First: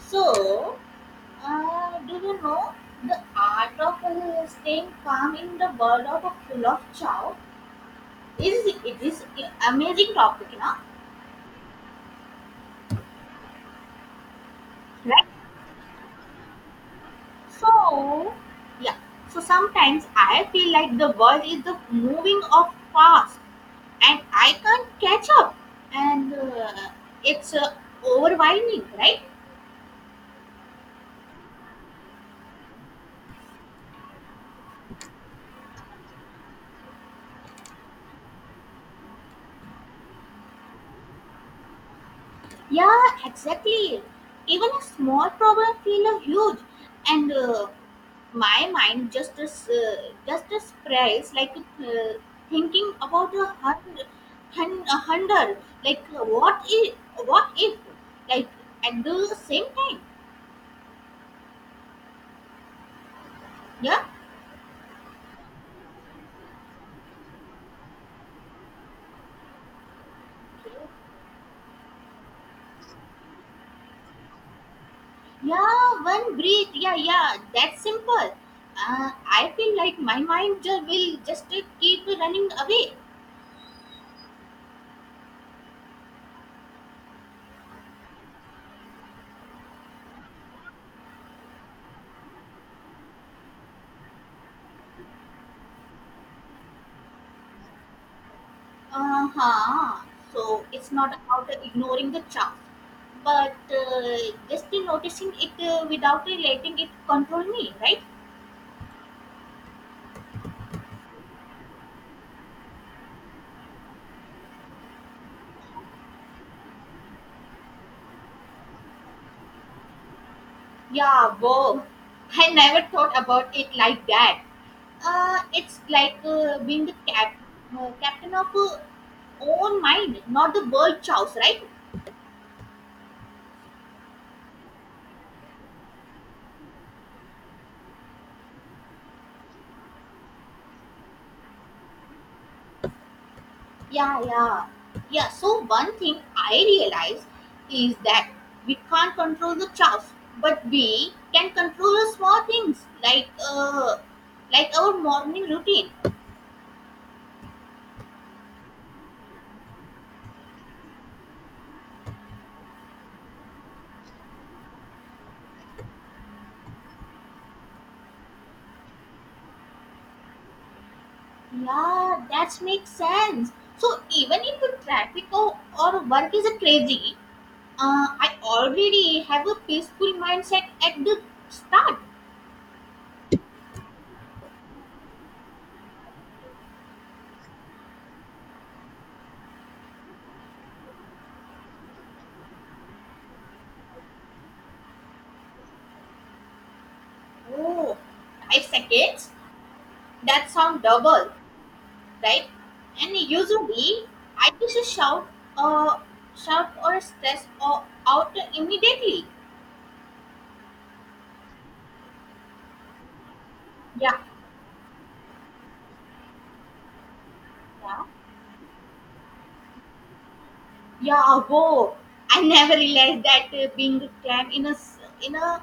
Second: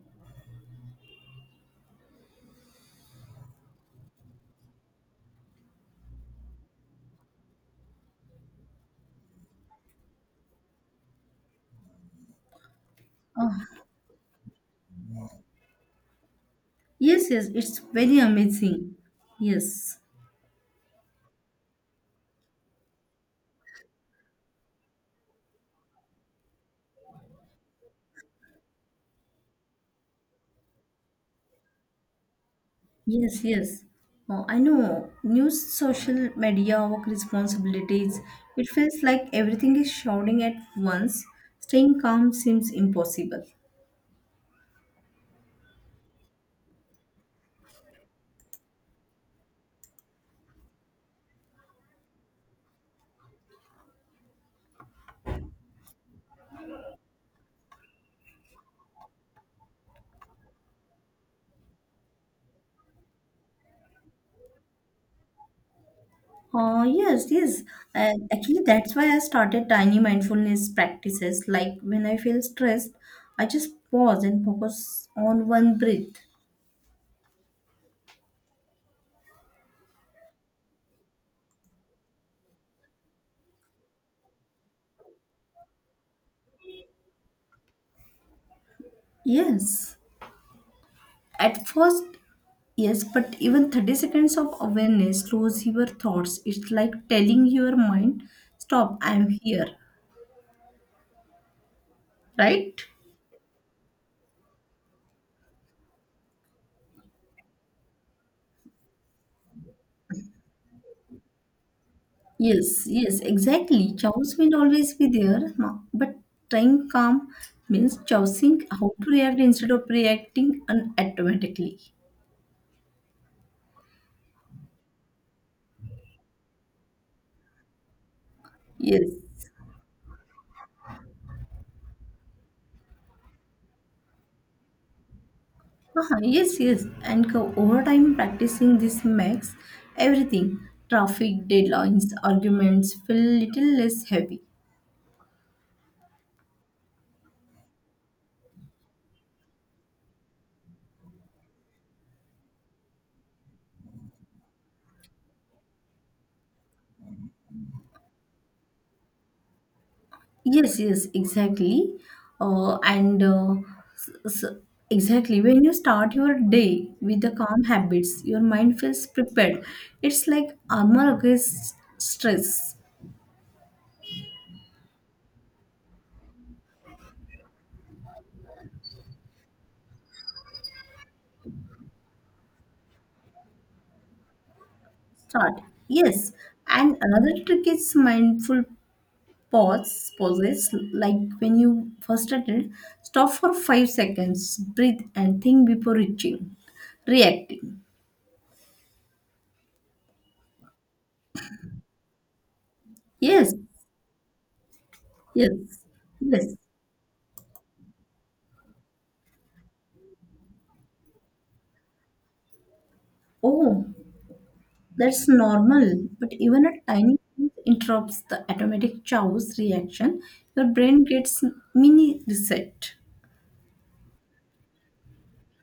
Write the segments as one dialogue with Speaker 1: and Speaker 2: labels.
Speaker 1: So, do you know the art of staying calm in the world of a full of chow is it is an amazing topic, you know?
Speaker 2: Oh,
Speaker 1: Right?
Speaker 2: yes, yes, it's very
Speaker 1: So,
Speaker 2: amazing.
Speaker 1: yeah. So
Speaker 2: Yes,
Speaker 1: sometimes I feel like the world is the moving of fast, and I can't catch up, and it's overwhelming, right?
Speaker 2: yes, yes. Oh, I know. News, social media, work responsibilities. It feels like everything is shouting at once. Staying calm seems
Speaker 1: Yeah,
Speaker 2: impossible.
Speaker 1: exactly. Even a small problem feel a huge, and my mind just as, just a sprays like uh, thinking about 100, 100. Like what if, like at the same time. Yeah,
Speaker 2: Oh, yes, yes. Actually, that's why I started tiny mindfulness practices. Like when I feel stressed, I just pause and focus on one
Speaker 1: yeah,
Speaker 2: breath.
Speaker 1: one breathe. Yeah, yeah, that's simple. I feel like my mind just will just keep running away.
Speaker 2: Yes. At first, yes, but even 30 seconds of awareness slows your thoughts. It's like telling your mind, stop,
Speaker 1: Uh
Speaker 2: I'm here,
Speaker 1: huh. So it's not about ignoring the chance,
Speaker 2: right?
Speaker 1: but just in noticing it without relating it control me, right?
Speaker 2: Yes, yes, exactly. Chaos will always be there, but trying calm means choosing how to react instead of reacting
Speaker 1: Yeah,
Speaker 2: automatically.
Speaker 1: wow! I never thought about it like that. It's like being the captain of
Speaker 2: Yes,
Speaker 1: own mind, not the world chows, right?
Speaker 2: yes, yes. And over time, practicing this makes everything, traffic, deadlines, arguments, feel little less
Speaker 1: Yeah,
Speaker 2: heavy.
Speaker 1: yeah, yeah. So one thing I realize is that we can't control the chows, but we can control the small things, like like our morning routine.
Speaker 2: Yes, yes, exactly. Uh, and uh, s- s- exactly, when you start your day with the calm habits, your mind feels prepared. It's like armor against
Speaker 1: Yeah, that
Speaker 2: stress.
Speaker 1: makes sense. So even if the traffic or work is crazy, I already have a peaceful mindset at the start.
Speaker 2: Start. Yes. And another trick is mindful pauses. Like when you first started, stop for 5 seconds, breathe, and think before reacting.
Speaker 1: Oh, 5 seconds? That sound double, right? And
Speaker 2: Yes,
Speaker 1: usually I just
Speaker 2: yes,
Speaker 1: uh,
Speaker 2: yes.
Speaker 1: shout or stress or out immediately.
Speaker 2: Oh,
Speaker 1: Yeah,
Speaker 2: that's normal, but even a tiny thing
Speaker 1: yeah.
Speaker 2: interrupts the automatic chaos reaction. Your brain gets
Speaker 1: Yeah, go.
Speaker 2: mini
Speaker 1: I never
Speaker 2: reset.
Speaker 1: realized that being clad in in a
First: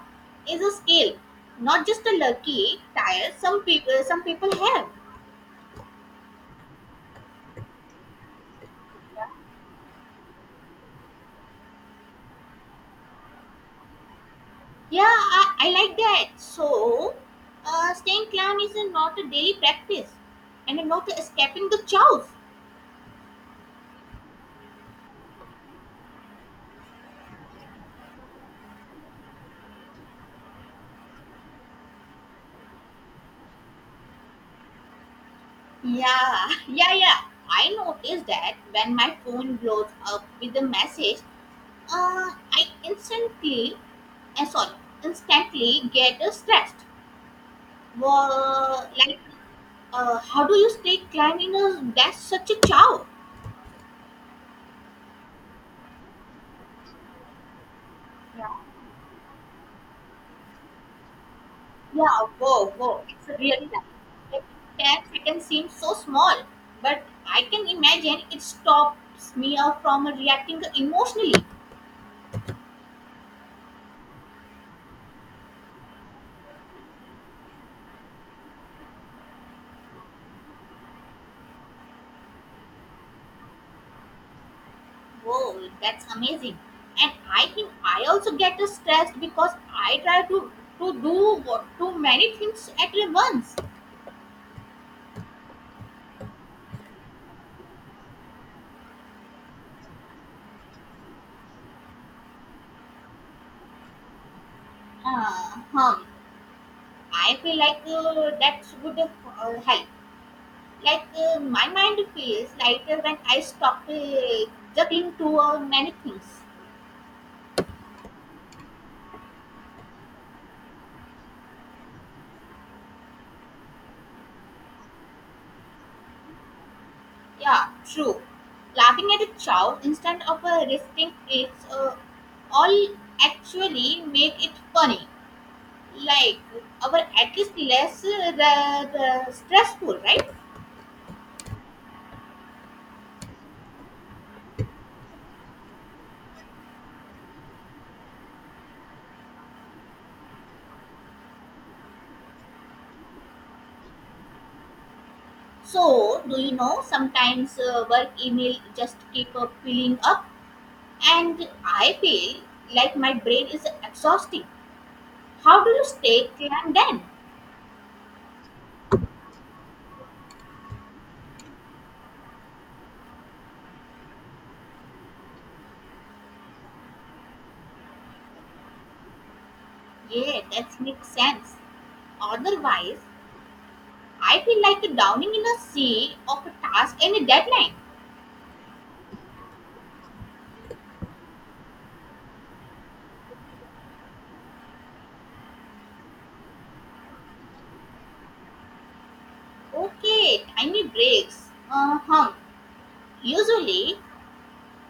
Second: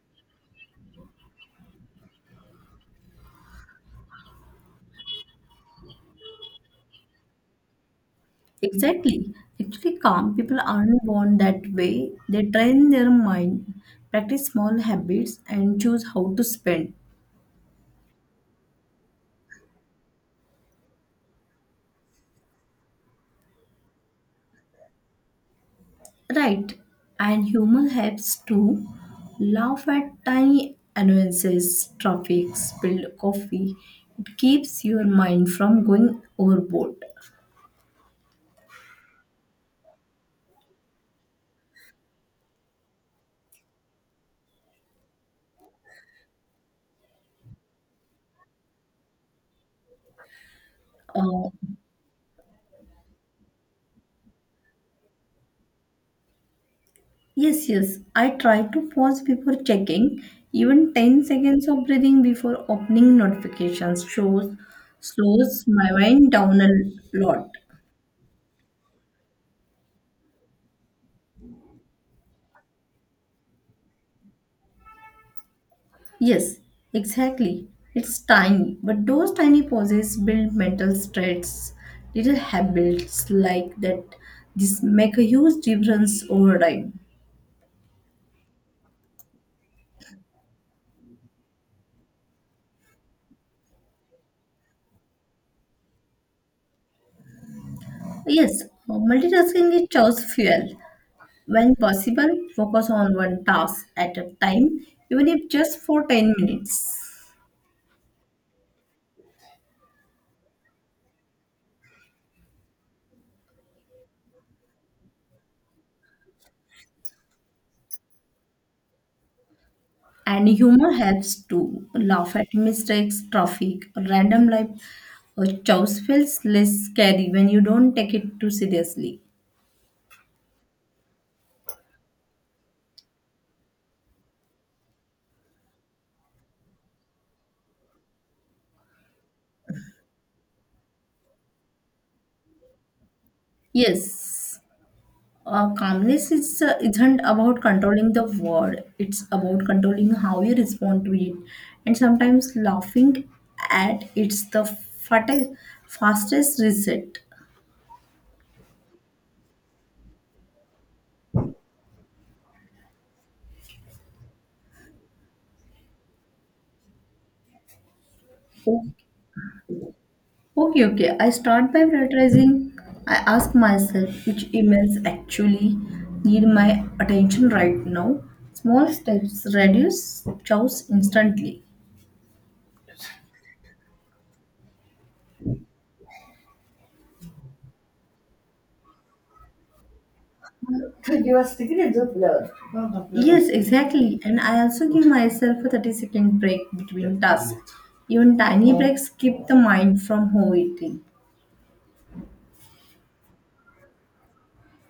Speaker 1: is a skill, not just a lucky tire. Some people have.
Speaker 2: Exactly. Actually, calm people aren't born that way. They train their mind, practice small
Speaker 1: Yeah,
Speaker 2: habits,
Speaker 1: I
Speaker 2: and
Speaker 1: like
Speaker 2: choose
Speaker 1: that.
Speaker 2: how to spend.
Speaker 1: So, staying calm is a, not a daily practice, and a not escaping the chaos.
Speaker 2: Right. And humor helps too. Laugh at tiny annoyances, traffic, spilled coffee. It keeps your mind from going
Speaker 1: Yeah,
Speaker 2: overboard.
Speaker 1: yeah, yeah. I noticed that when my phone blows up with a message, I instantly, sorry, instantly get stressed. Wha like, how do you stay
Speaker 2: Uh,
Speaker 1: cleanliness? That's such a chow.
Speaker 2: Yes, yes. I
Speaker 1: Yeah.
Speaker 2: try to pause before checking. Even 10 seconds of
Speaker 1: Yeah,
Speaker 2: breathing before
Speaker 1: whoa, whoa.
Speaker 2: opening
Speaker 1: It's really like,
Speaker 2: notifications
Speaker 1: like
Speaker 2: shows,
Speaker 1: 10 seconds
Speaker 2: slows
Speaker 1: seems
Speaker 2: my
Speaker 1: so
Speaker 2: mind
Speaker 1: small,
Speaker 2: down a
Speaker 1: but I
Speaker 2: lot.
Speaker 1: can imagine it stops me out from reacting emotionally.
Speaker 2: Yes, exactly. It's tiny, but those tiny pauses build mental strengths, little habits like that. This make a huge
Speaker 1: Whoa, that's
Speaker 2: difference
Speaker 1: amazing.
Speaker 2: over time.
Speaker 1: And I think I also get stressed because I try to do what, too many things at once.
Speaker 2: Yes, multitasking is chaos fuel. When possible, focus on one task at a time, even if just
Speaker 1: Huh.
Speaker 2: for 10 minutes.
Speaker 1: I feel like that would help. Like my mind feels lighter when I stop juggling too many things.
Speaker 2: And humor helps to laugh at mistakes, traffic, or random life or chores feels less scary when you
Speaker 1: Yeah,
Speaker 2: don't take
Speaker 1: true.
Speaker 2: it too
Speaker 1: Laughing
Speaker 2: seriously.
Speaker 1: at a child instead of resisting it all actually make it funny. Like our at least less stressful, right?
Speaker 2: Yes, calmness isn't about controlling the world; it's about controlling how you respond to it. And sometimes laughing at
Speaker 1: So do you
Speaker 2: fastest
Speaker 1: know
Speaker 2: reset.
Speaker 1: sometimes work email just keep filling up, and I feel like my brain is exhausting. How do you stay calm then?
Speaker 2: Okay, okay. I start by prioritizing. I ask myself which emails actually need my attention right now. Small steps reduce
Speaker 1: Yeah, that
Speaker 2: chaos
Speaker 1: makes sense.
Speaker 2: instantly.
Speaker 1: Otherwise, I feel like drowning in a sea of a task and a deadline.
Speaker 2: You are speaking in the blur. No, no, no. Yes, exactly. And I also give myself a 30-second break between tasks. Even tiny breaks keep the mind from
Speaker 1: Okay, tiny
Speaker 2: overeating.
Speaker 1: breaks. Uh huh. Usually,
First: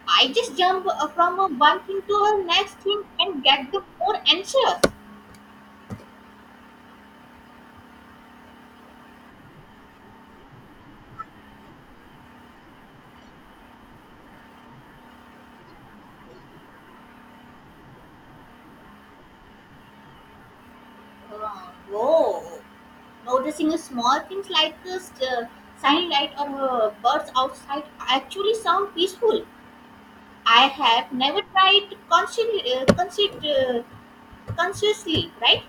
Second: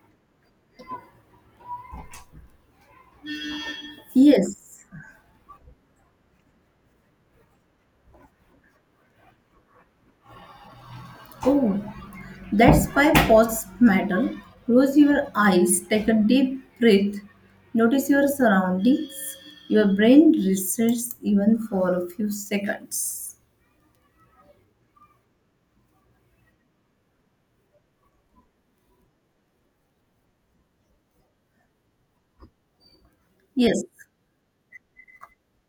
Speaker 1: I just jump from one thing to the next thing and get the more
Speaker 2: Yes.
Speaker 1: anxious.
Speaker 2: Oh, that's why pause matter. Close your eyes, take a deep breath, notice your surroundings. Your brain resets even for a few
Speaker 1: Whoa.
Speaker 2: seconds.
Speaker 1: Noticing small things like sunlight or birds outside actually sound peaceful. I have never tried
Speaker 2: Yes,
Speaker 1: consciously, right?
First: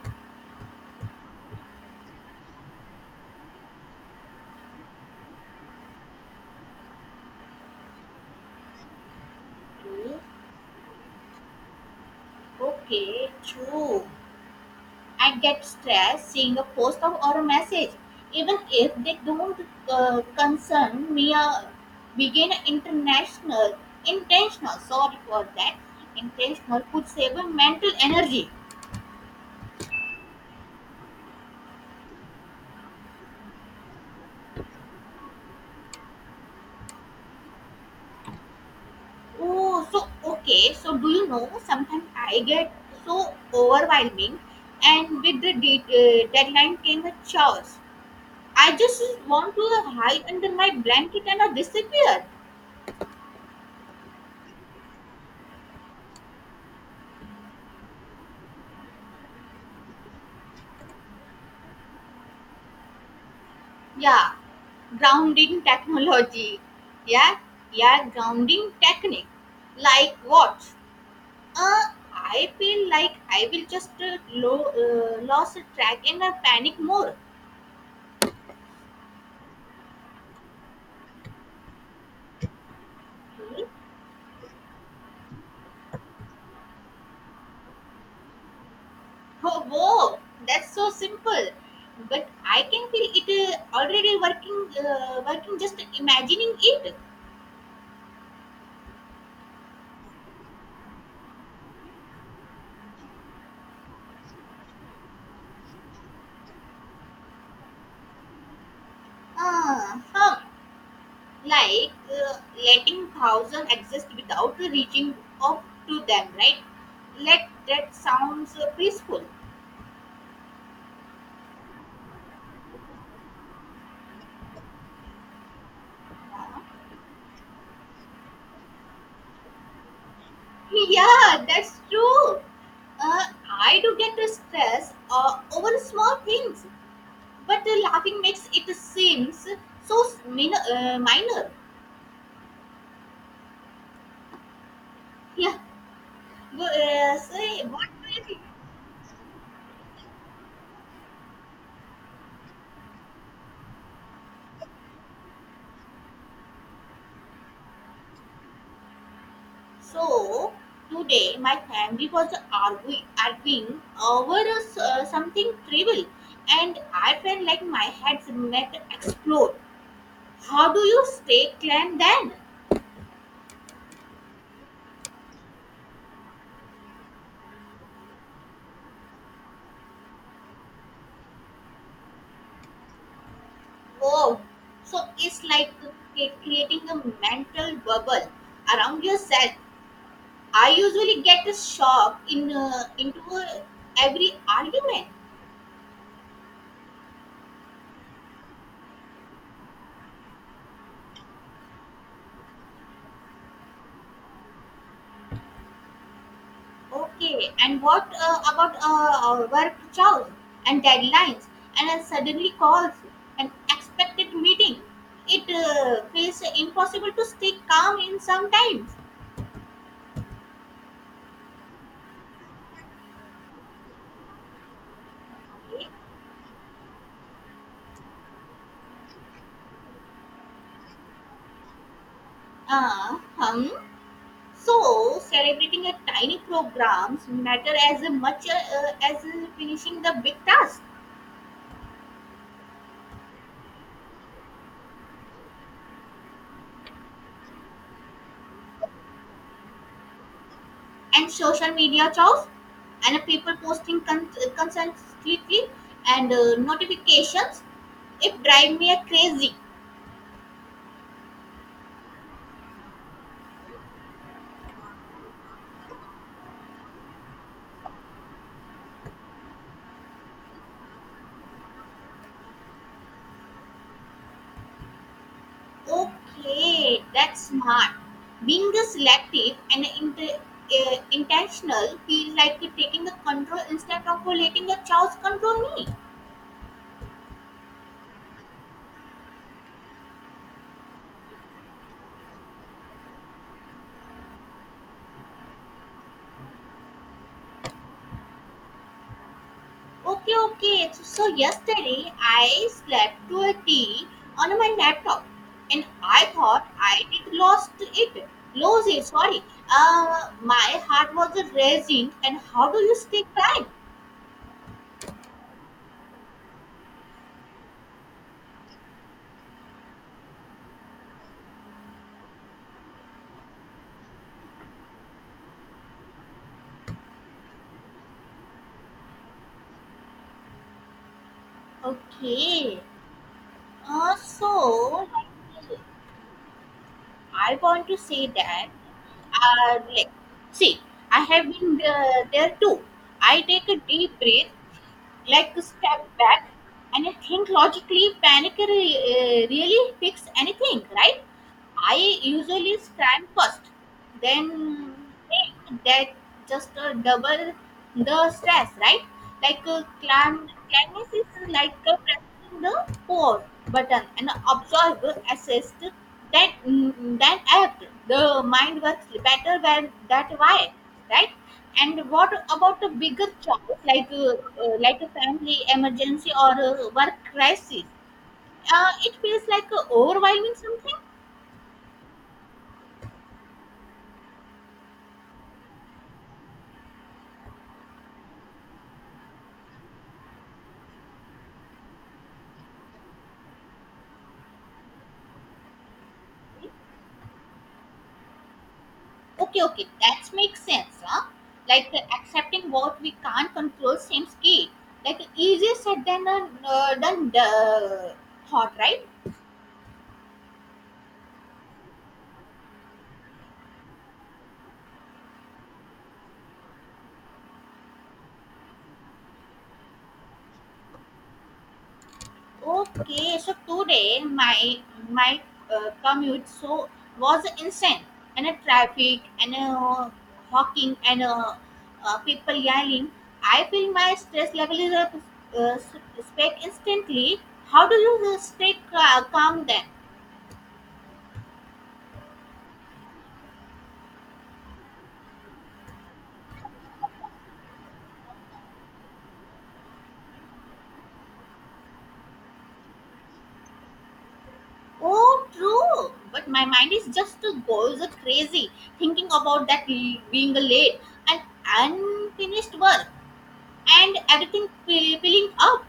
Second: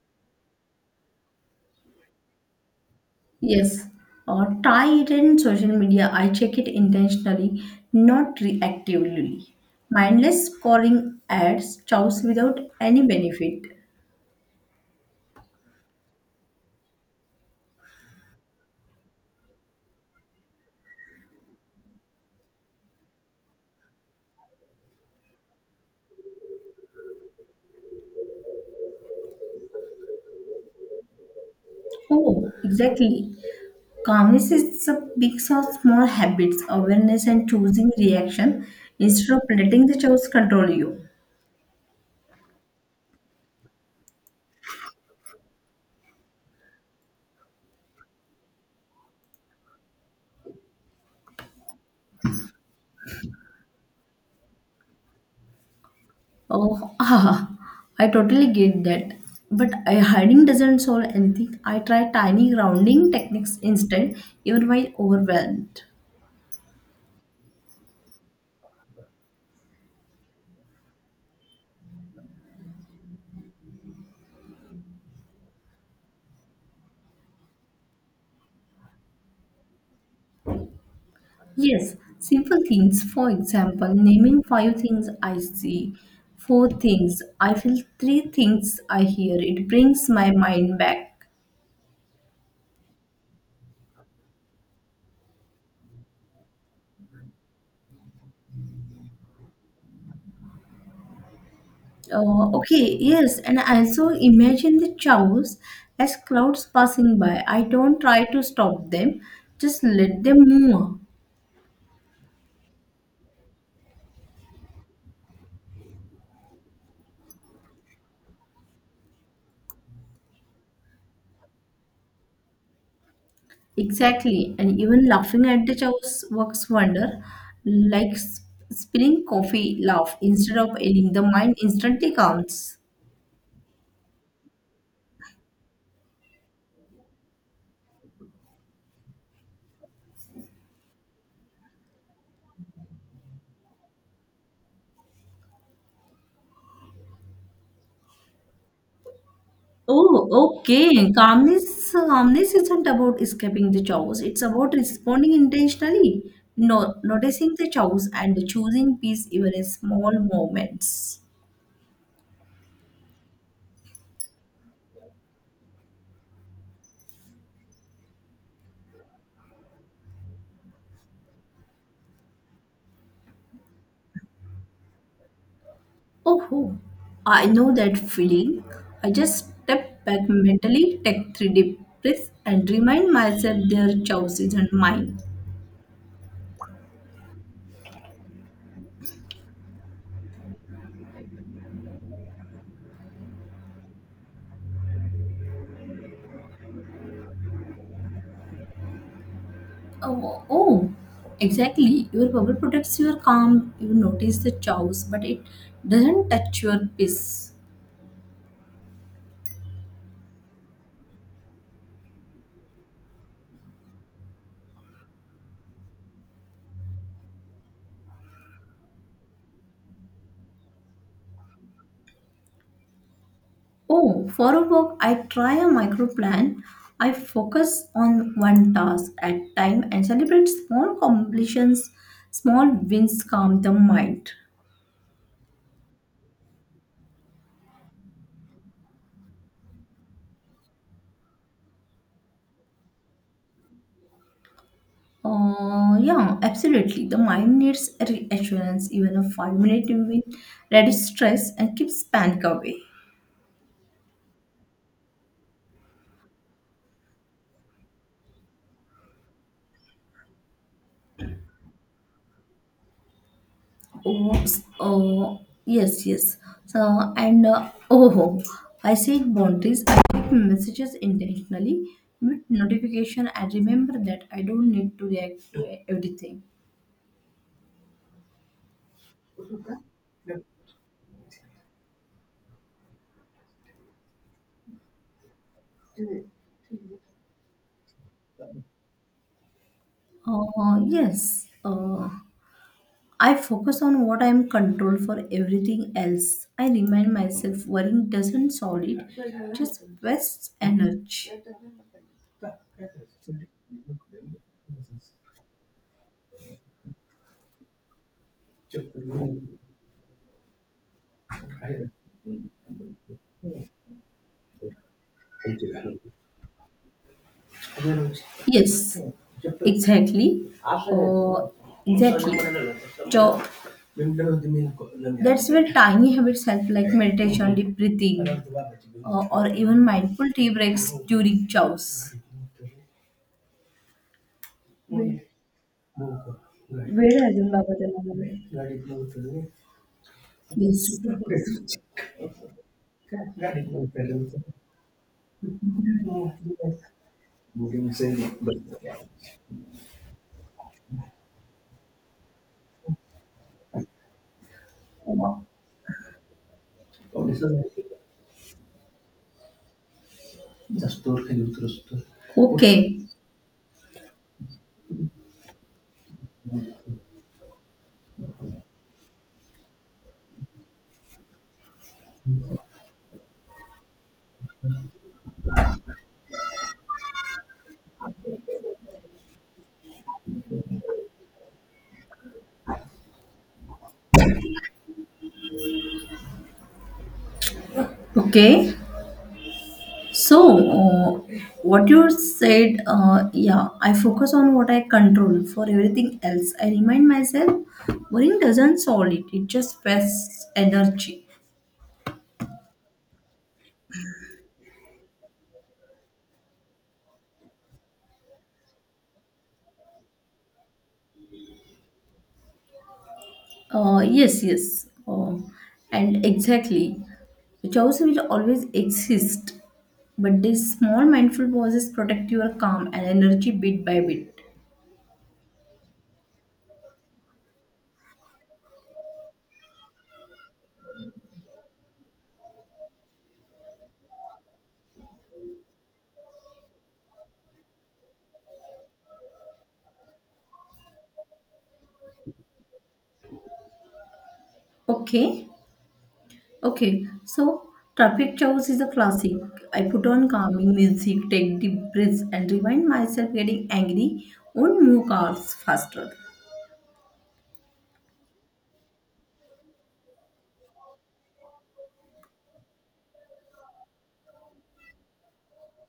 Speaker 2: yes. Or tie it in social media. I check it intentionally, not reactively. Mindless scoring ads chows without any
Speaker 1: Okay,
Speaker 2: benefit.
Speaker 1: true. I get stressed seeing a post or a message, even if they don't concern me. Begin international, intentional. Sorry for that. Intentional could save my mental energy.
Speaker 2: Oh, exactly. Calmness is a mix of small habits, awareness, and choosing reaction instead of letting
Speaker 1: Oh,
Speaker 2: the
Speaker 1: so
Speaker 2: choice control
Speaker 1: okay. So
Speaker 2: you.
Speaker 1: do you know? Sometimes I get so overwhelming, and with the deadline came a chores. I just want to hide under my blanket and disappear.
Speaker 2: Oh, ah, I totally get that. But I, hiding doesn't solve anything. I try tiny grounding techniques instead,
Speaker 1: Yeah,
Speaker 2: even while
Speaker 1: grounding
Speaker 2: overwhelmed.
Speaker 1: technology. Yeah, yeah, grounding technique. Like what? Uh, I feel like I will just lost track and I panic more.
Speaker 2: Yes, simple things. For
Speaker 1: Hmm?
Speaker 2: example, naming five things I see, four things I feel, three things I hear.
Speaker 1: Oh,
Speaker 2: It brings
Speaker 1: whoa,
Speaker 2: my
Speaker 1: that's
Speaker 2: mind
Speaker 1: so
Speaker 2: back.
Speaker 1: simple. But I can feel it already working. Working just imagining it.
Speaker 2: Okay, yes, and I also imagine the chows as clouds passing by. I don't try to stop them, just let
Speaker 1: Huh.
Speaker 2: them move.
Speaker 1: Like letting thousand exist without reaching up to them, right? Let, that sounds peaceful.
Speaker 2: Exactly, and even laughing at the chows
Speaker 1: Huh?
Speaker 2: works wonder, like spilling coffee laugh instead of ailing. The
Speaker 1: Yeah,
Speaker 2: mind
Speaker 1: that's
Speaker 2: instantly
Speaker 1: true.
Speaker 2: calms.
Speaker 1: uh, I do get stressed stress over small things, but laughing makes it seems so minor. Yeah. Say, what do you think?
Speaker 2: Oh, okay. Calmness isn't about escaping the chaos. It's about responding intentionally, no, noticing the chaos and choosing peace even in small
Speaker 1: So
Speaker 2: moments.
Speaker 1: today my family was arguing over a something trivial, and I felt like my head might explode. How do you stay calm then?
Speaker 2: Oh, oh, I know that feeling. I just step back mentally, take three deep breaths, and remind myself their chaos
Speaker 1: Oh,
Speaker 2: isn't
Speaker 1: so
Speaker 2: mine.
Speaker 1: it's like creating a mental bubble around yourself. I usually get shocked in into every argument.
Speaker 2: Oh, oh, exactly. Your bubble protects your calm. You notice the chaos, but it doesn't touch your peace.
Speaker 1: Okay, and what about work chores and deadlines and then suddenly calls and expected meeting? It feels impossible to stay calm in sometimes.
Speaker 2: Oh, for a work, I try a
Speaker 1: Okay.
Speaker 2: micro plan. I focus on one task at time and celebrate small completions. Small
Speaker 1: Uh,
Speaker 2: wins calm
Speaker 1: um,
Speaker 2: the mind.
Speaker 1: so, celebrating a tiny programs matter as much as finishing the big task.
Speaker 2: Yeah, absolutely. The mind needs a reassurance. Even a five-minute win reduces
Speaker 1: And
Speaker 2: stress
Speaker 1: social
Speaker 2: and keeps
Speaker 1: media
Speaker 2: panic
Speaker 1: chores
Speaker 2: away.
Speaker 1: and people posting constantly and notifications, it drive me crazy.
Speaker 2: Oh, yes, yes. So, I set boundaries. I check messages intentionally, mute notification. I remember that I don't need to react to everything.
Speaker 1: Okay, that's smart. Being a selective and intentional feels like taking the control instead of letting the chaos control me.
Speaker 2: Yes, I focus on what I'm control for everything else. I remind myself worrying doesn't solve it, just
Speaker 1: Okay,
Speaker 2: wastes
Speaker 1: okay. So,
Speaker 2: energy.
Speaker 1: yesterday I slept to a T on my laptop, and I thought I did lost it. Lose it. Sorry. My heart was racing. And how do you stay calm?
Speaker 2: Yes, exactly. Oh, exactly. So that's where tiny habits help, like meditation, deep breathing, or even mindful tea breaks during chows.
Speaker 1: Okay. So like,
Speaker 2: वेळ आहे अजून
Speaker 1: I
Speaker 2: Baba
Speaker 1: want to say
Speaker 2: त्याला.
Speaker 1: that, like, see,
Speaker 2: Yes.
Speaker 1: I have been there too. I take a deep breath, like a step back, and I think logically. Panic really fix anything, right? I usually scram first, then that just double the stress, right? Like clamness is like pressing the
Speaker 2: Okay.
Speaker 1: pause button and observe, assist that act. The mind works better when that why, right? And what about the bigger choice like a family emergency or a work crisis? It feels like overwhelming something.
Speaker 2: Okay. So, what you said, yeah, I focus on what I control for everything else. I remind myself, worrying doesn't solve it, it
Speaker 1: Okay,
Speaker 2: just
Speaker 1: okay, that
Speaker 2: wastes
Speaker 1: makes sense,
Speaker 2: energy.
Speaker 1: huh? Like accepting what we can't control seems key. Like easier said than the thought, right?
Speaker 2: Yes, yes, and Exactly. The choice will always exist, but these small mindful pauses protect your calm and
Speaker 1: Okay,
Speaker 2: energy
Speaker 1: so
Speaker 2: bit by
Speaker 1: today
Speaker 2: bit.
Speaker 1: my commute so was insane, and a traffic and hawking and people yelling. I feel my stress level is up, uh, s- spike instantly. How do you stay calm then?
Speaker 2: Okay. Okay, so traffic chows is a classic. I put on calming music, take deep breaths, and remind myself getting angry won't move
Speaker 1: Oh,
Speaker 2: cars faster.
Speaker 1: true. But my mind is just goes crazy thinking about that being late and unfinished work and everything filling up.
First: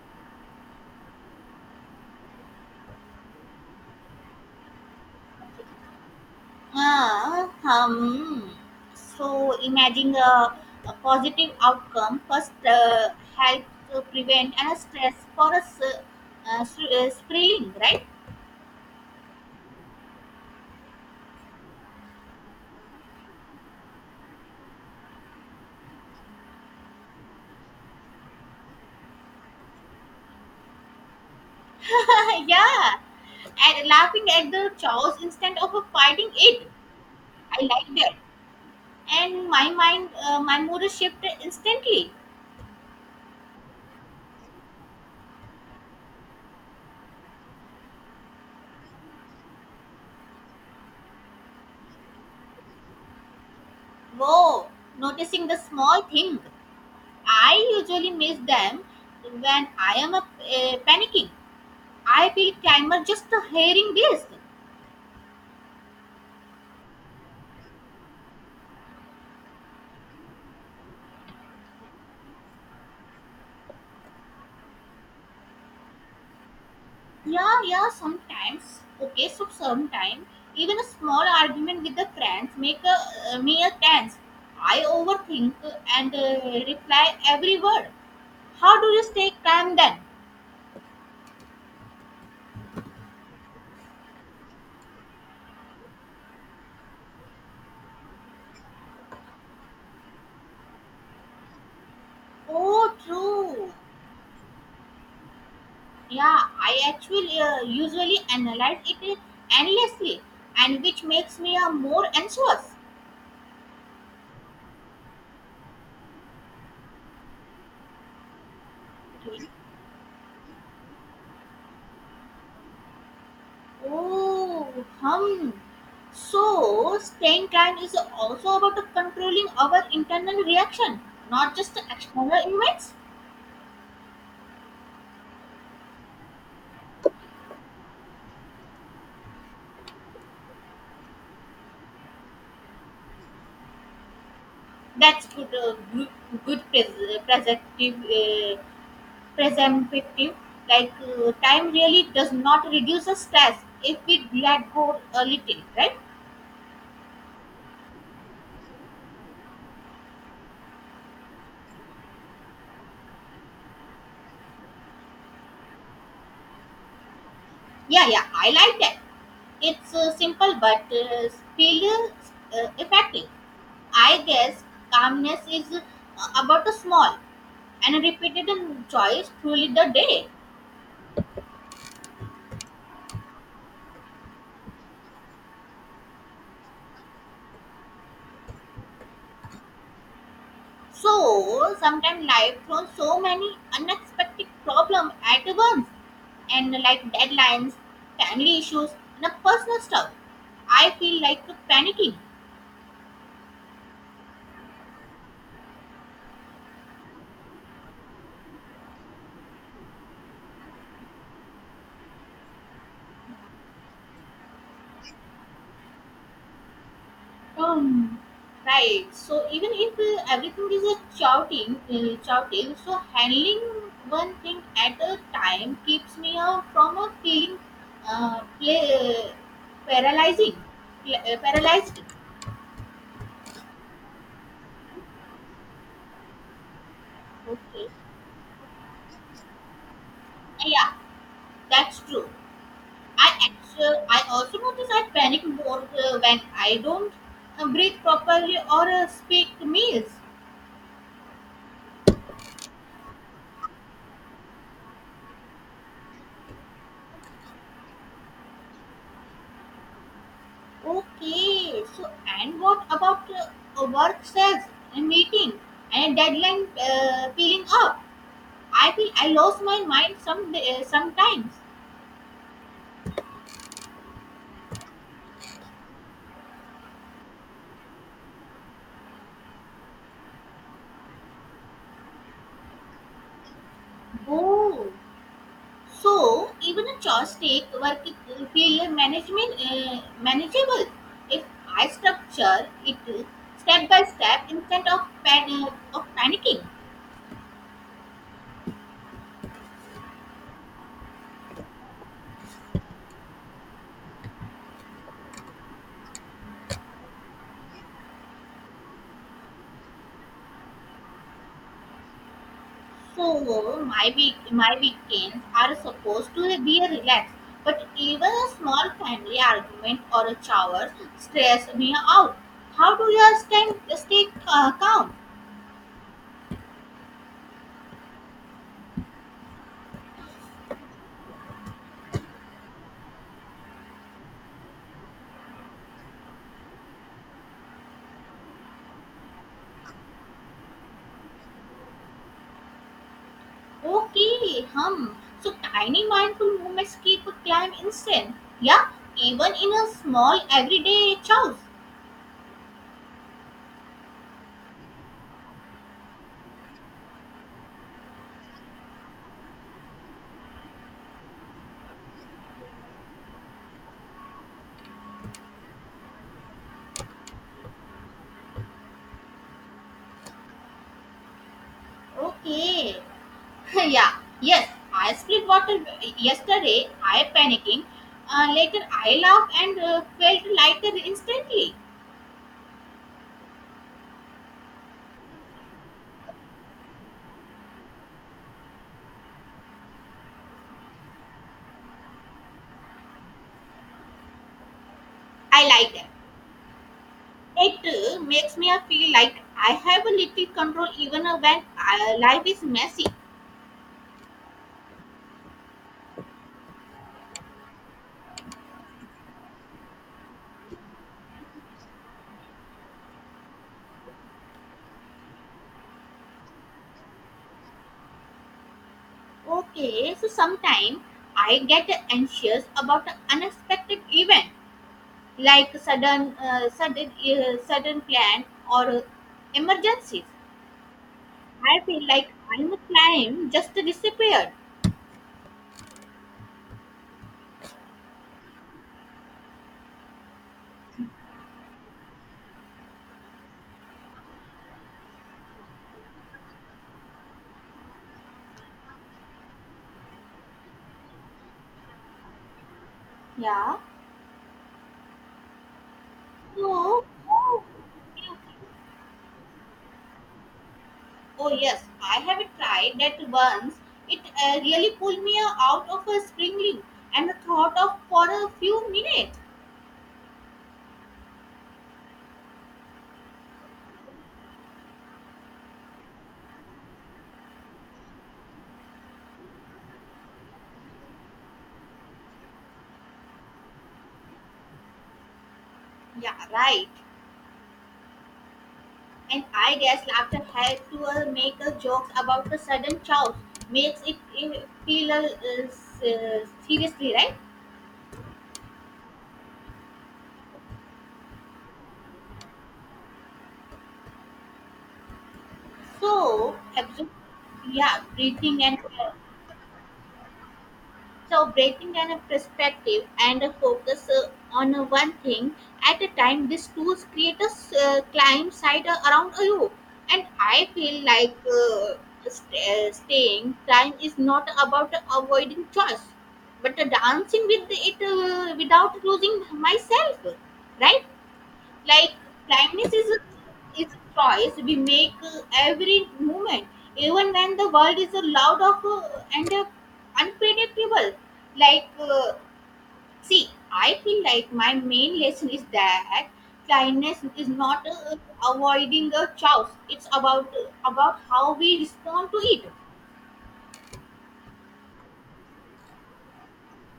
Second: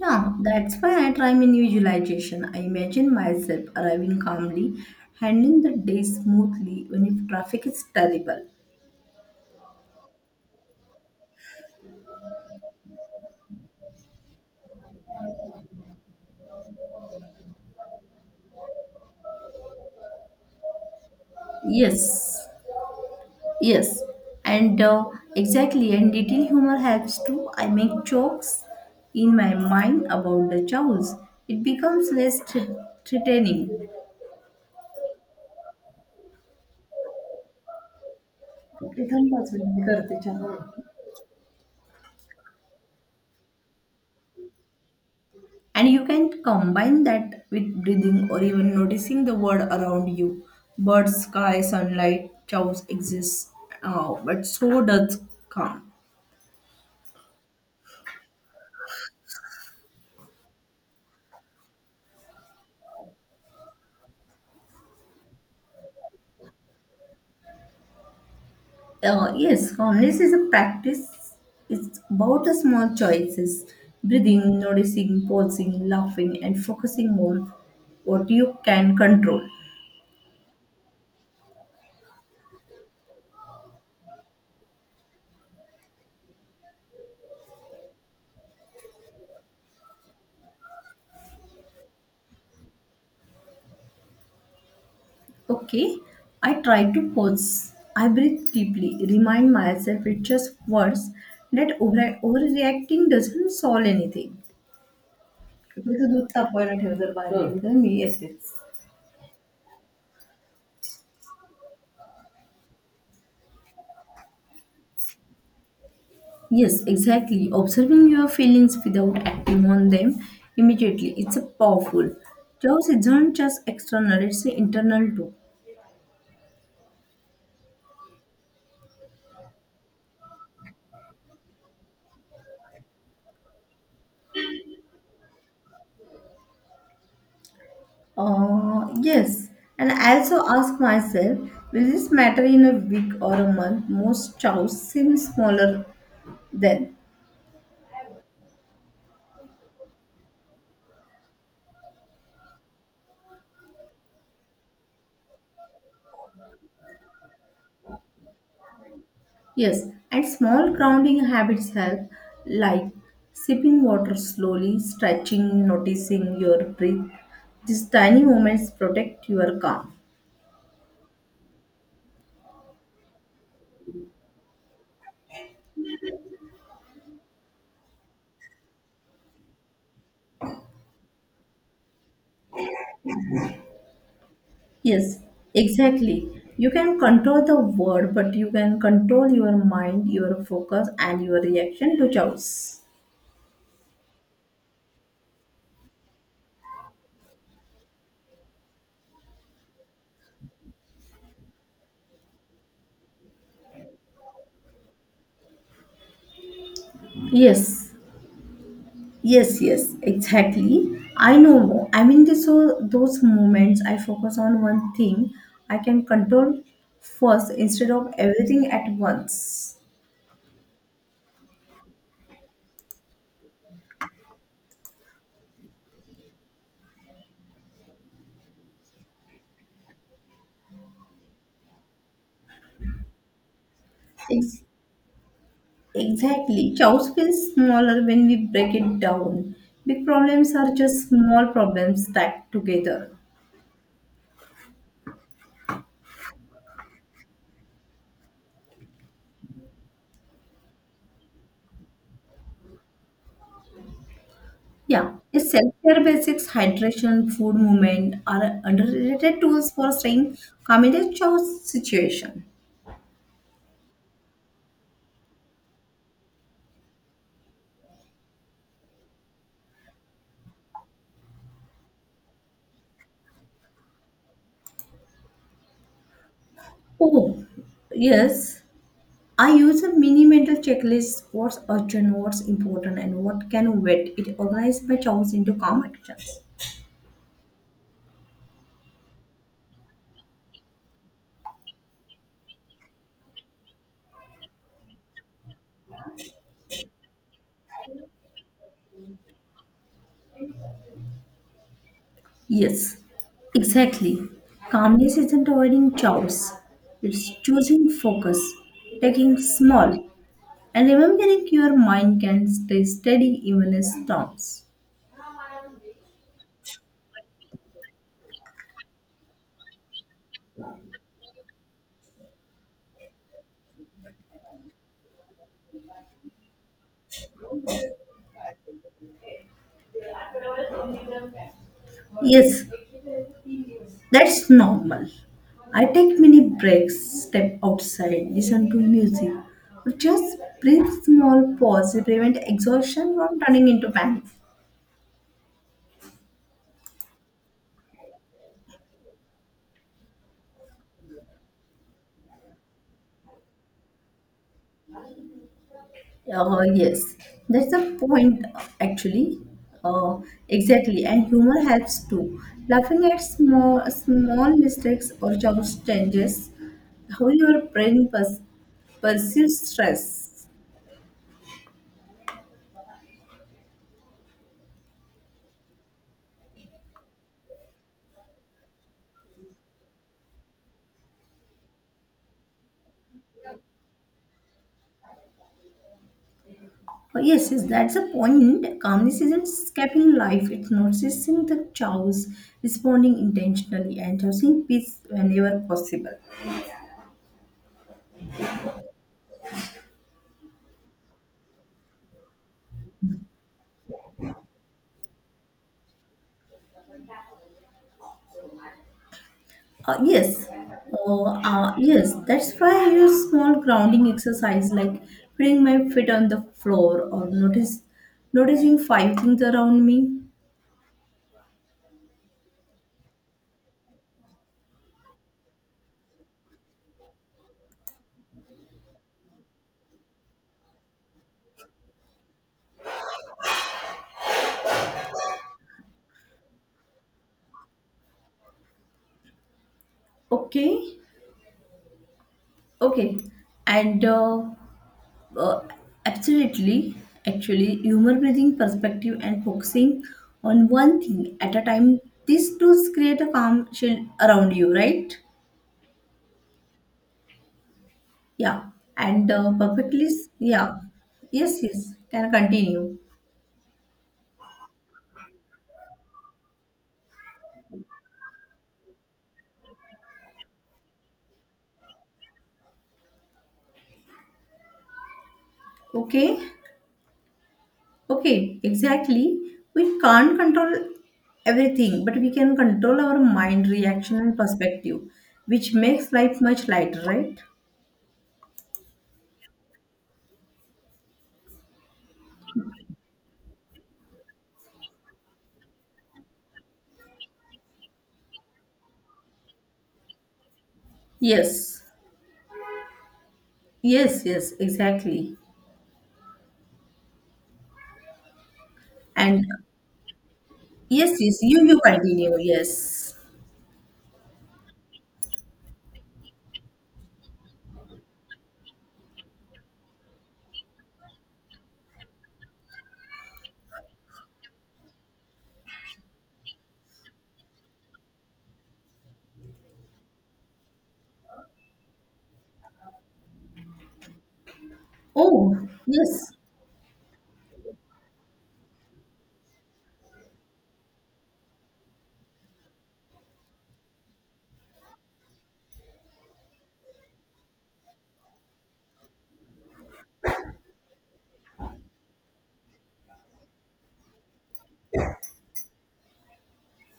Speaker 2: Yeah, that's why I try my new visualization. I imagine myself arriving calmly, handling the day smoothly, even if
Speaker 1: Ah,
Speaker 2: traffic is terrible.
Speaker 1: um, so imagine a positive outcome first help to prevent a stress for us spring, right?
Speaker 2: Yes, Yes, and Exactly, and detail humor helps too. I make jokes in my mind about the chows. It becomes less
Speaker 1: yeah,
Speaker 2: threatening.
Speaker 1: and laughing at the chaos instead of fighting it. I like that.
Speaker 2: ते थांब
Speaker 1: And
Speaker 2: पाच minute करते चहा.
Speaker 1: my mood shifted instantly.
Speaker 2: And you can combine that with breathing or even noticing the world around you. Birds, sky, sunlight, chows exists, but
Speaker 1: Whoa,
Speaker 2: so does
Speaker 1: noticing the
Speaker 2: calm.
Speaker 1: small thing, I usually miss them when I am panicking. I feel timer just hearing this.
Speaker 2: Yes, calmness is a practice. It's about the small choices, breathing, noticing, pausing, laughing, and focusing on
Speaker 1: Yeah, yeah,
Speaker 2: what you
Speaker 1: sometimes.
Speaker 2: can
Speaker 1: Okay,
Speaker 2: control.
Speaker 1: so sometimes even a small argument with the friends make me a tense. I overthink and reply every word. How do you stay calm then?
Speaker 2: Okay, I try to pause. I breathe deeply, remind myself it's just words that
Speaker 1: Oh,
Speaker 2: overreacting doesn't
Speaker 1: true.
Speaker 2: solve anything. तिथं दूध
Speaker 1: Yeah,
Speaker 2: तापवायला
Speaker 1: I
Speaker 2: ठेव जर बाहेर
Speaker 1: actually
Speaker 2: हं. गेली तर मी
Speaker 1: usually
Speaker 2: येतेच.
Speaker 1: analyze it endlessly, and which makes me more anxious.
Speaker 2: Yes, exactly. Observing your feelings without
Speaker 1: Okay.
Speaker 2: acting on them immediately. It's a powerful. Chaos isn't just external, it's
Speaker 1: Oh,
Speaker 2: internal too.
Speaker 1: hum. So, staying time is also about controlling our internal reaction, not just the external events.
Speaker 2: Yes, and I also ask myself, will this matter in a week or a month? Most chows seem
Speaker 1: That's good,
Speaker 2: smaller
Speaker 1: good
Speaker 2: then.
Speaker 1: perspective. Perspective. Like time really does not reduce the stress if we let go a little, right?
Speaker 2: Yes, and small grounding habits help, like sipping water slowly, stretching, noticing your breath. These
Speaker 1: Yeah,
Speaker 2: tiny
Speaker 1: yeah, I
Speaker 2: moments
Speaker 1: like that.
Speaker 2: protect your calm.
Speaker 1: It's simple but still effective. I guess calmness is about a small and repeated choice truly the day.
Speaker 2: Yes, exactly. You can control the word, but you can control your mind, your focus, and your
Speaker 1: So
Speaker 2: reaction to
Speaker 1: sometimes life
Speaker 2: choice.
Speaker 1: throws so many unexpected problems at once, and like deadlines, family issues, and a personal stuff. I feel like panicking.
Speaker 2: Yes, yes, exactly. I know. I mean, this, so those moments I focus on one thing, I can control first instead of
Speaker 1: Um,
Speaker 2: everything at
Speaker 1: right. So even
Speaker 2: once.
Speaker 1: if everything is a shouting, so handling one thing at a time keeps me out from a feeling uh, pla- paralyzing, paralyzed.
Speaker 2: Ex- Exactly. Chaos feels
Speaker 1: Okay.
Speaker 2: smaller when we break it down. Big problems are
Speaker 1: Yeah,
Speaker 2: just small
Speaker 1: that's
Speaker 2: problems
Speaker 1: true.
Speaker 2: stacked together.
Speaker 1: I actually, I also notice I panic more when I don't breathe properly or speak meals.
Speaker 2: Yeah, is self-care basics, hydration, food movement are underrated tools for staying calm in a chaos
Speaker 1: Okay, so
Speaker 2: situation.
Speaker 1: and what about work stress and meeting and deadline peeling up? I feel I lost my mind sometimes.
Speaker 2: Oh, yes. I use a mini mental checklist. What's urgent, what's important, and what can wait. It organized
Speaker 1: Oh,
Speaker 2: my chaos into calm
Speaker 1: so
Speaker 2: actions.
Speaker 1: even a joystick work it feel management manageable if I structure it step by step instead of of panicking.
Speaker 2: Yes, exactly. Calmness isn't avoiding chaos. It's choosing focus, taking small, and remembering your mind can stay
Speaker 1: So
Speaker 2: steady even in
Speaker 1: my
Speaker 2: storms.
Speaker 1: weekends are supposed to be relaxed, but even a small family argument or a shower stress me out. How do you stay calm?
Speaker 2: Yes, that's normal. I take mini breaks, step outside, listen to music, or just breathe small pause to prevent exhaustion from turning into panic.
Speaker 1: Okay, hum. So tiny mindful movements keep a climb instant. Yeah, even in a small everyday chores.
Speaker 2: Yes, that's the point actually. Uh, exactly, and humor helps too. Laughing at small mistakes or job changes how your brain perceives stress.
Speaker 1: Okay. yeah. Yes, I split water yesterday. I panicking. Later I laughed and felt lighter instantly.
Speaker 2: Oh, yes, yes, that's a point. Calmness isn't escaping life, it's noticing the chaos, responding intentionally, and choosing peace whenever
Speaker 1: I like that.
Speaker 2: possible.
Speaker 1: It makes me feel like I have a little control even when life is messy.
Speaker 2: Uh, yes, yes, that's why I use small grounding exercise like putting my feet on the floor or notice noticing five things around
Speaker 1: Okay,
Speaker 2: me.
Speaker 1: so sometimes I get anxious about an unexpected event like sudden plan or emergencies. I feel like I'm a climb just disappeared.
Speaker 2: Okay, okay, and Uh, Absolutely. Actually, humor breathing perspective and focusing on one thing at a time, these tools create a calm
Speaker 1: Yeah.
Speaker 2: shield around you, right?
Speaker 1: So, how do you—
Speaker 2: Yeah. Yeah.
Speaker 1: Oh
Speaker 2: Yes,
Speaker 1: yes,
Speaker 2: yes.
Speaker 1: I
Speaker 2: Can I
Speaker 1: have tried
Speaker 2: continue?
Speaker 1: that once. It really pulled me out of a springling and thought of for a few minutes.
Speaker 2: Okay. Okay, exactly. We can't control everything, but we can control our mind reaction and perspective, which makes
Speaker 1: Yeah,
Speaker 2: life much
Speaker 1: right.
Speaker 2: lighter, right?
Speaker 1: And I guess laughter helped to make a joke about the sudden chows makes it feel seriously, right?
Speaker 2: Yes, yes, yes, exactly.
Speaker 1: So, yeah, breathing and
Speaker 2: And yes, yes,
Speaker 1: So
Speaker 2: you
Speaker 1: breaking down a
Speaker 2: continue.
Speaker 1: perspective
Speaker 2: Yes.
Speaker 1: and a focus on one thing at a time, these tools create a climb side around you. And I feel like staying time is not about avoiding choice, but dancing with it without losing myself, right? Like blindness is a choice we make
Speaker 2: Oh,
Speaker 1: every
Speaker 2: yes.
Speaker 1: moment even when the world is a loud of and unpredictable, like see, I feel like my main lesson is that blindness is not avoiding a choice, it's about how we respond to it.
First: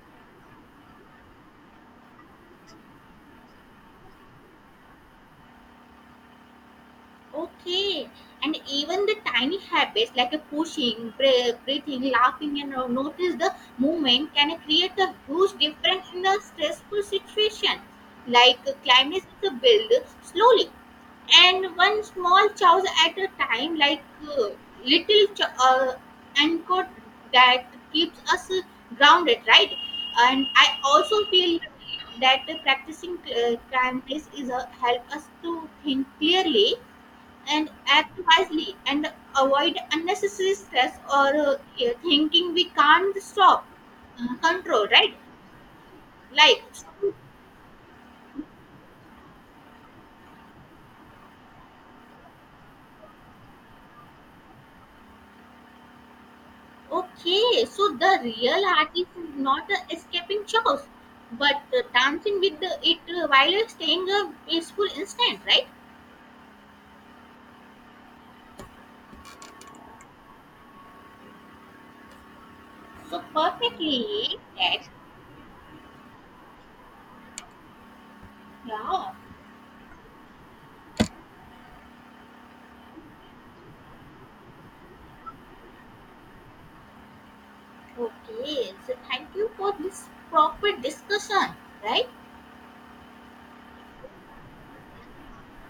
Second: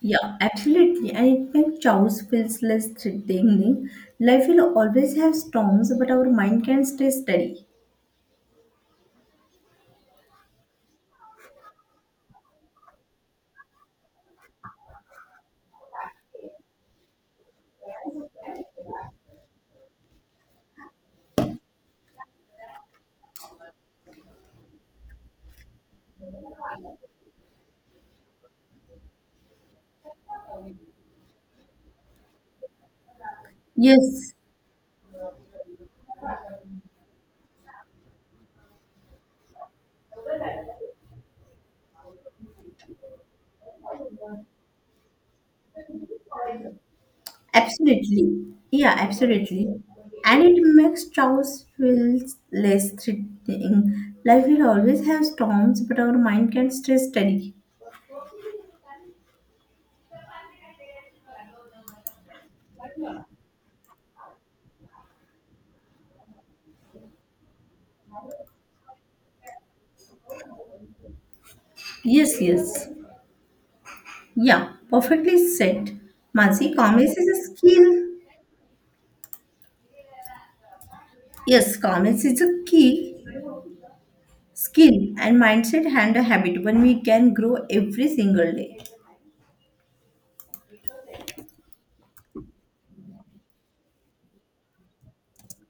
Speaker 2: Yeah, absolutely. I think chaos feels less threatening. Life will always have storms, but our mind can stay steady.
Speaker 1: Okay, and even the tiny habits like a pushing, breathing, laughing, and notice the movement can create a huge difference in a stressful situation. Like climate is a build slowly, and one small choice at a time, like uh, little anchor that keeps us grounded, right? And I also feel that practicing kindness
Speaker 2: Yes,
Speaker 1: is a help us to think clearly and act wisely and avoid unnecessary stress or thinking we can't stop control, right, like
Speaker 2: absolutely. Yeah, absolutely. And it makes chaos feel less threatening. Life will always have storms, but our mind can stay steady.
Speaker 1: Okay, so the real art is not escaping chaos but dancing with it while staying a peaceful instant, right?
Speaker 2: Yes, yes.
Speaker 1: So perfectly
Speaker 2: Yeah,
Speaker 1: yes.
Speaker 2: perfectly said. Mansi, calmness is a skill.
Speaker 1: Yeah.
Speaker 2: Yes, comments is a key skill and mindset and a habit when we can grow every single
Speaker 1: Okay,
Speaker 2: day.
Speaker 1: so thank you for this proper discussion, right?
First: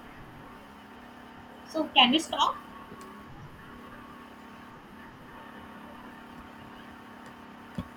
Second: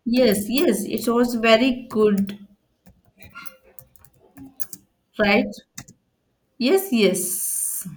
Speaker 2: Yes, yes, it was
Speaker 1: So
Speaker 2: very
Speaker 1: can we
Speaker 2: good,
Speaker 1: stop?
Speaker 2: right? Yes, yes.